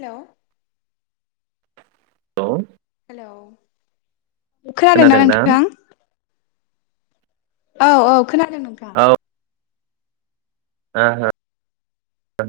हेल'। औ। औ। खोनादोंना नोंथां। औ औ। खोनादों नोंथां। ओ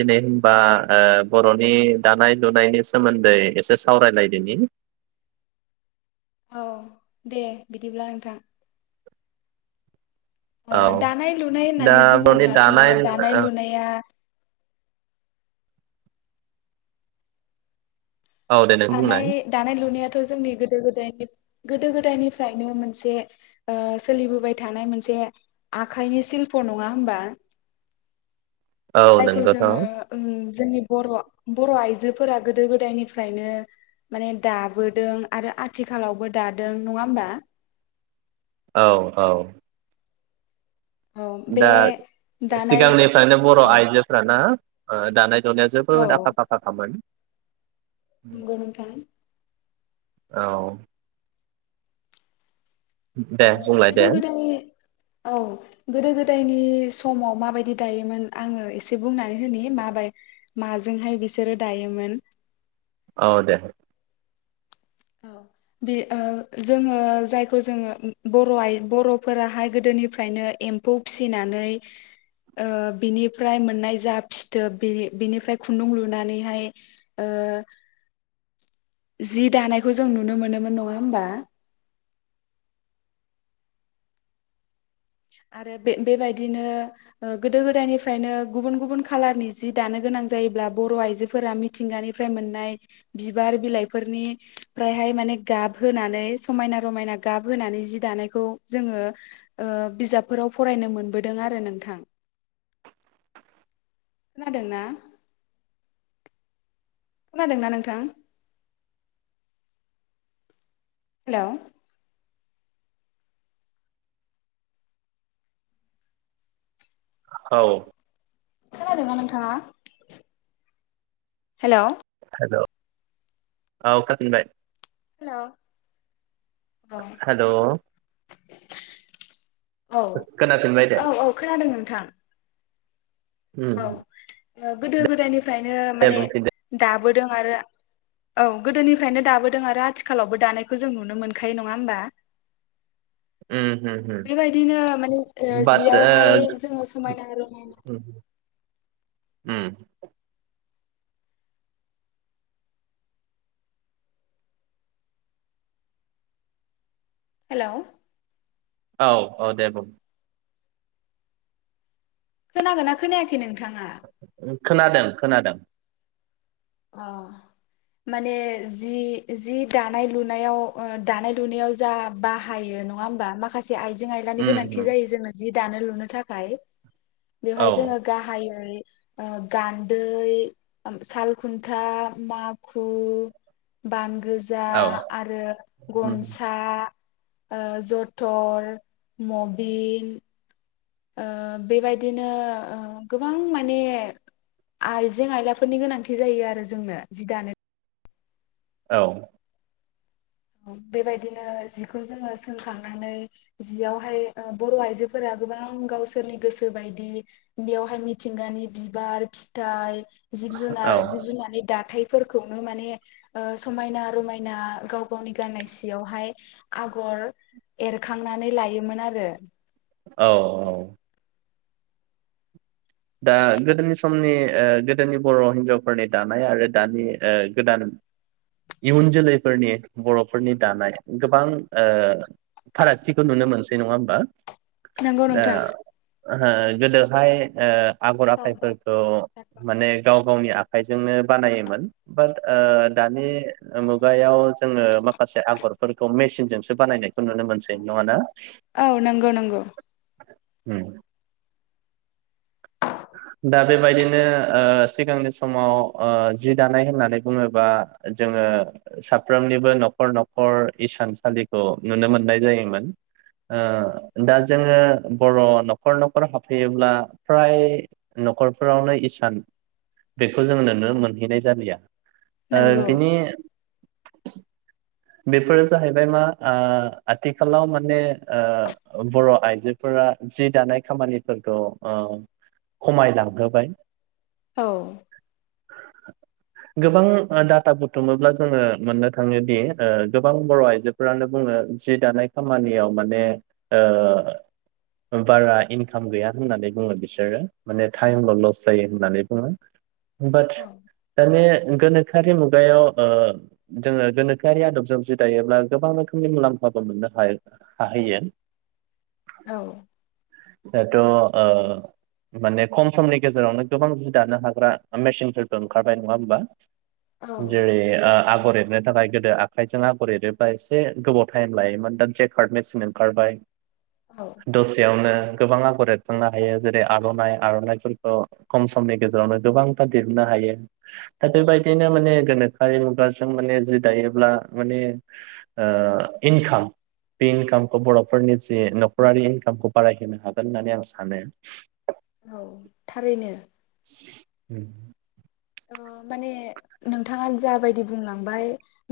दिनै होमबा ओ बर'नि दानाय लुनायनि सोमोन्दै एसे सावरायलायदोनि। औ दे बिदिब्ला नोंथां। औ ओ दानाय लुनाय दा होननानै बर'नि बुङोब्लाथ' दानाय दानाय लुनाया औ दे नों दानाय बुंनाय दानाय लुनायाथ' जोंनि गोदो गोदायनि गोदो गोदायनिफ्रायनो मोनसे ओ सोलिबोबाय थानाय मोनसे आखाइनि सिशल्प नङा होमबा? औ जायखौ नोंगौथ' जोङो ओं जोंनि बर' बर' आइजोफोरा गोदो गोदायनिफ्राय नो माने दाबोदों आरो आथिखालावबो दादों नङा होमबा? औ औ। औ बे दा दानाय सिगांनिफ्रायनो बर' औ आइजोफ्राना ओ दानाय लुनायाव जोबोद आखा फाखाखामोन। नोंगौ नोंथां। औ। दे ओ बुंलाय दे गोदो गोदाय औ गोदो गोदाय नि समाव माबायदि दायोमोन आङो एसे बुंनानै होनि मा बाय माजोंहाय बिसोरो दायोमोन। औ दे। औ बि ओ जोङो जायखौ जोङो उम बर' आइ बर'फोराहाय गोदोनिफ्रायनो एम्फौ फिसिनानै ओ बिनिफ्राय मोननाय जा फिथोब बिनि-बिनिफ्राय खुन्दुं लुनानैहाय ओ जि दानायखौ जों नुनो मोनोमोन नङा होमबा? आरो बे-बेबायदिनो ओ गोदो गोदायनिफ्रायनो गुबुन गुबुन खाालारनि जि दानो गोनां जायोब्ला बर' आइजोफोरा मिथिंगानिफ्राय मोननाय बिबार बिलाइफोरनिफ्रायहाय माने गाब होनानै समायना रमायना गाब होनानै जि दानायखौ जोङो ओ बिजाबफोराव फरायनो मोनबोदों आरो नोंथां। खोनादोंना? खोनादोंना नोंथां? हेलौ। औ। खोनादोंना नोंथाङा? हेलौ। हेलौ औ खोनाफिनबाय‌। हेलौ अ। हेल' औ खोनाफिनबाय दे औ औ खोनादों नोंथां। उम उम। ओ गोदो गोदायनि फ्रायनो माने दा बोदों आरो औ गोदोनिफ्रायनो दाबोदों आरो आथिखालावबो दानायखौ जों नुनो मोनखायो नङा होमबा उम होम होम बेबायदिनो माने ओ बाट जियावहाय जोङो समायना रमायना ओ उम हेलौ औ औ दे बुं खोनागोना खोनायाखै नों थाङा खोनादों खोनादों अ माने जि जि दानाय लुनायाव ओ दानाय लुनायाव जा बाहायो नङा होमबा माखासे आइजें आइलानि उम गोनांथि उम जायो जोंनो जि दानो लुनो थाखाय औ बेवहाय जोङो गाहायै ओ गान्दै ओम साल खुन्था माखु बान गोजा औ आरो उम गनसा ओ जथर मबिन ओ बेबायदिनो ओ गोबां माने आइजें आयलाफोरनि गोनांथि जायो आरो जोंनो जि दानो औ बेबायदिनो जिखौ जोङो सोंखांनानै जियावहाय ओ बर आइजोफोरा गोबां गावसोरनि गोसो बायदि बेयावहाय मिथिंगानि बिबार फिथाइ जिब औ जुनार जिब जुनारनि दाथाय फोरखौनो माने ओ समायना रमायना गाव गावनि गाननाय सियावहाय आगर एरखांनानै लायोमोन आरो औ औ दा गोदोनि समनि ओ गोदोनि बर हिनजावफोरनि दानाय आरो दानि ओ गोदान इयुन जोलैफोरनि बरफोरनि दानाय गोबां ओ फारागथिखौ नुनो मोनसै नङा होमबा नंगौ नोंथां ओहो गोदोहाय ओ आगर औ औ आखाइफोरखौ माने गाव गावनि आ खाइजोंनो बानायोमोन बाट ओ दानि मुगायाव जोङो माखासे आगरफोरखौ मेसिनजोंसो बानायनाय खौ नुनो मोनसै नङा ना औ नंगौ नंगौ उम दा बेबायदिनो ओ सिगांनि समाव ओ जि दानाय होननानै बुङोबा जोङो साफ्रोमनिबो नखर नखर इसानसालिखौ नुनो मोननाय जायोमोन ओ दा जोङो बर नखर नखर हाबफैयोब्ला फ्राय नखरफोरावनो इसान बेखौ जों नुनो मोनहैनाय जालिया ओ नंगौ बिनि बेफोरो जाहैबाय मा ओ आथिखालाव माने ओ बर आइजोफोरा जि दानाय खामानिफोरखौ ओ खमायलांहोबाय औ गोबां ओ डाटा बुटुमोब्ला जोङो मोननो थाङोदि ओ गोबां बर आइजोफोरानो बुङो जि दानाय खामानियाव माने ओ बारा इनकाम गैया होननानै बुङो बिसोरो माने थाइमल लस जायो होननानै बुङो। बात औ दानि गोनोखोआरि मुगायाव ओ जोङो गोनो खोआरि आदबजों जि दायोब्ला गोबां रोखोमनि मुलाम्फाबो मोननो हाय हाहैयो। औ दात ओ माने खम समनि गेजेरावनो गोबां जि दानो हाग्रा मेसिनफोरबो ओंखारबाय नङा होमबा औ जेरै ओ आगर एर एनो थाखाय गोदो आखाइजों आगर एरोबा एसे गोबाव टाइम लायोमोन दा जेकार्ड मेचन ओंखारबाय दसेयावनो गोबां आगर एरखांनो हायो जेरै आरनाइ आरनाइफोरखौ खम समनि गेजेरावनो गोबांथार देरुननो हायो दा बेबायदिनो माने गोनोखोआरि मुगाजों माने जि दायोब्ला माने इनकाम बे इनकामखौ बरफोरनि जि नखरारि इनकामखौ बारायहोनो हायो हागोन होननानै आं सानो औ थारैनो उम माने नोंथाङा जाबायदि बुंलांबाय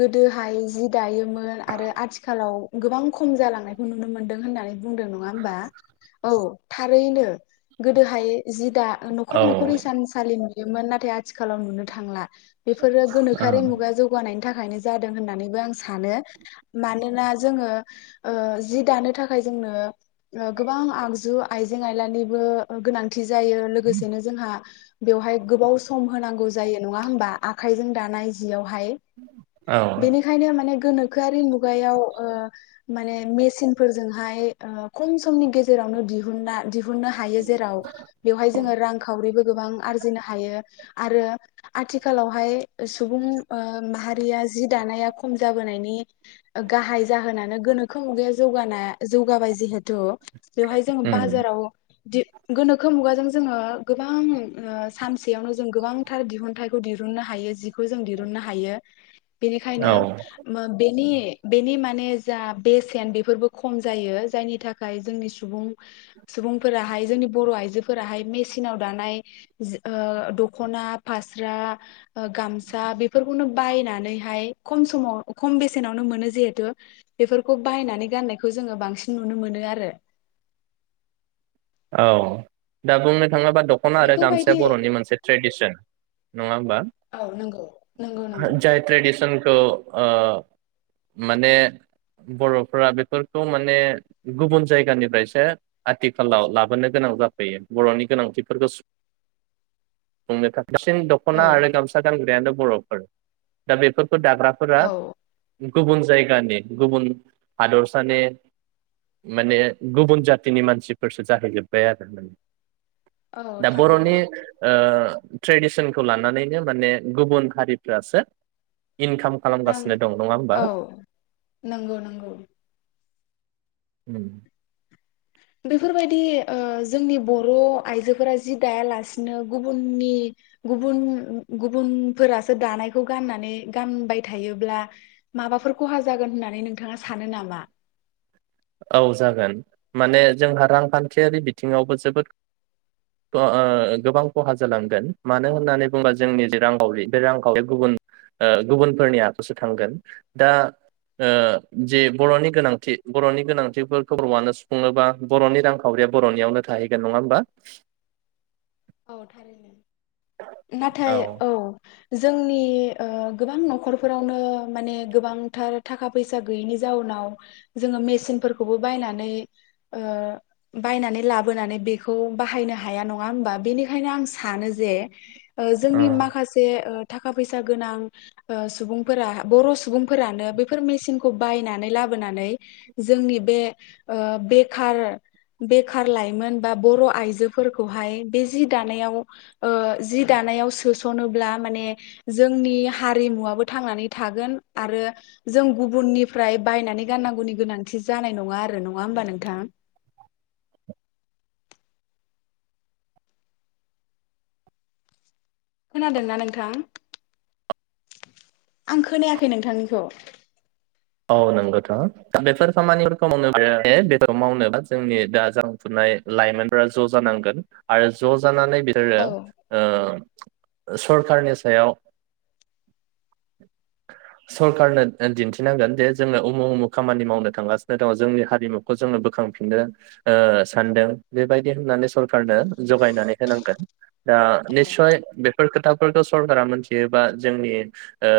गोदोहाय जि दायो मोन आरो आथिखालाव गोबां खम जालांनायखौ नुनो मोन्दों होननानै बुंदों नङा होमबा औ थारैनो गोदोहाय जि दा औ न'खर न'खर हिसानसालिनि योमोन नाथाइ आथिखालाव नुनो थांला। बेफोरो गोनोखोआरि औ मुगा जौगानायनि थाखाय थाखायनो जादों होननानैबो आं सानो मानोना जोङो ओ जि दानो थाखाय जोंनो गोबां आगजु आइजें आइलानिबो गोनांथि जायो लोगोसेनो जोंहा। बेवहाय गोबाव स सम होनांगौ जायो नङा होनोमबा आखाइजों दानाय जियाव हाय औ बेनिखायनो माने गोनो खोआरि मुगायाव ओ माने मेसिन फोरजोंहाय ओ खम समनि गेजेरावनो दिहुनना दि दिहुननो हायो जेराव बेवहाय जोङो रांखावरिबो गोबां आरजिनो हायो। आरो आथिखालावहाय सुबुं ओ माहा या जि दानाया खम जाबोनायनि गाहाय जाहोनानो गोनोखो मुगाया जौगानाया जौगाबाय जिहेथु बेवहाय जोङो उम बाजाराव। दि गोनोखो मुगाजों जोङो गोबां ओ सानसे बेयावनो जों गोबांथार दिहुनथाइखौ दिहुननो हायो जि खौ जों दिहुननो हायो बेनिखायनो औ ओम बे नि बेनि माने जा बेसेन बेफोरबो खम जायो जायनि थाखाय जोंनि सुबुं सुबुंफोराहाय जोंनि बर आइजोफोराहाय मेसिनाव दानाय जो ओ दख'ना फास्रा ओ गामसा बेफोरखौनो बायनानैहाय खम समाव खम बेसेनावनो मोनो जिहेथु बेफोरखौ बायनानै गाननायखौ जोङो बांसिन नुनो मोनो आरो। औ दा बुंनो थाङा बा दख'ना आरो गामसाया बेफोरबायदि बर'नि मोनसे ट्रेडिसन नङा होमबा? औ नंगौ नंगौ नंगौ जाय ट्रेडिसन ओ ओ माने बर'फ्रा बेफोरखौ माने गुबुन जायगानिफ्रायसो आथिखालाव लाबोनो गोनां जाफैयो बरनि गोनांथिफोरखौ सुंफ-फुंनो थाखाय। बांसिन दख'ना औ आरो गामसा गानग्रायानो बर'फोर दा बेफो फोर दाग्राफोरा औ गुबुन जायगानि गुबुन हादरसानि माने गुबुन जातिनि मानसिफोरस जाफैजोब्बाय आरो मोन औ दा बर'नि थारैनो ओ ट्रेडिसनखौ लानानैनो माने गुबुन हारिफ्रासो इनखाम रां खालामगासिनो दं नङा होमबा? औ नंगौ नंगौ उम। बेफोरबायदि ओ जोंनि बर' आइजोफोरा जि दायालासिनो गुबुननि गुबुन गुबुनफोरासो दानायखौ गाननानै गानबाय थायोब्ला माबाफोर खहा जागोन होननानै नोंथाङा सानो नामा? औ जागोन माने जोंहा रांखान्थियारि बिथिङावबो जोबोद ओ ओ गोबां खहा जालांगोन मानो होननानै बुंबा जोंनि जे रांखावरि बे रांखावरि गुबुन ओ गुबुनफोरनि आखुसो थांगोन दा ओ जे औ बर'नि गोनांथि बर'नि गोनांथिफोर बर'आनो सुफुङोबा बर'नि रांखावरिया बर'नियावनो थाहैगोन नङा होमबा? औ थारैनो नाथाय औ। जोंनि ओ गोबां न'खरफोरावनो माने गोबांथार थाखा फैसा गैयैनि जाउनाव जोङो मेसिनफोरखौबो बायनानै ओ बायनानै लाबोनानै बेखौ बाहायनो हाया नङा होमबा? बेनिखायनो आं सानो जे ओ औ जोंनि माखासे ओ थाखा फैसा गोनां ओ सुबुंफोरा बर' सुबुंफोरानो बेफोर मेसिनखौ बायनानै लाबोनानै जोंनि बे ओ बेखार बेखार लाइमोन बा बर' आइजोफोरखौहाय बे जि दानायाव ओ जि दानायाव सोस' सनोब्ला माने जो जोंनि हारिमुवाबो थांनानै थागोन आरो जों गुबुननिफ्राय बायनानै गाननांगौनि गोनांथि जानाय नङा आरो नङा होमबा नोंथाङा? खोनादोंना नोंथां? आं खोनायाखै नोंथांनिखौ। औ नंगौथ' दा बेफोर खामानिफोरखौ मावनो बे मावनोबो जोंनि दा जांखांफुनाय लाइमोनफोरा ज' जानांगोन आरो ज' जानानै बिसोरो औ ओ सरकारनि सायाव सरकारनो ओ दिनथि मिथिनांगोन जे जोङो उमु उमु खामानि मावनो थांगासिनो दङ जोंनि हारिमुखौ जोङो बोखांफिननो ओ सानदों बेबायदि होननानै सरकारनो जगायनानै होनांगोन। दा निसय बे फोर खोथाफोरखौ सरकारा मोनथियोबा जोंनि ओ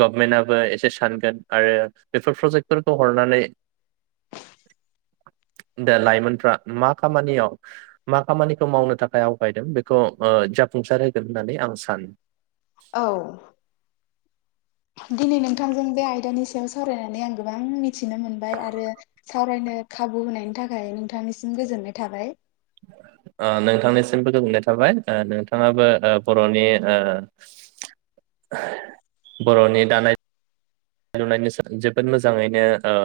गभमेन्टआबो एसे सान [unintelligible] आरो बेफोर प्रजेक्टफोरखौ हरनानै दा लाइमोनफ्रा मा खामानियाव मा खामानिखौ मावनो थाखाय आवगायदों बेखौ ओ जाफुंसार होगोन होननानै आं सानो। औ दिनै नोंथांजों बे आयदानि सायाव सावरायनानै आं गोबां मिथिनो मोनबाय आरो सावरायनो खाबु होनायनि थाखाय नोंथांनिसिम गोजोननाय थाबाय। ओ नोंथांनिसिमबो गोजोननाय थाबाय ओ नोंथाङाबो ओ बर'नि ओ [unintelligible] बर'नि दानाय लुनायनि जोबोद मोजाङैनो ओ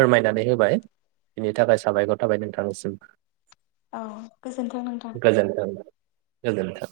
फोरमायनानै होबाय बिनि थाखाय साबायखर थाबाय नोंथांनिसिम औ गोजोनथों नोंथां गोजोन्थों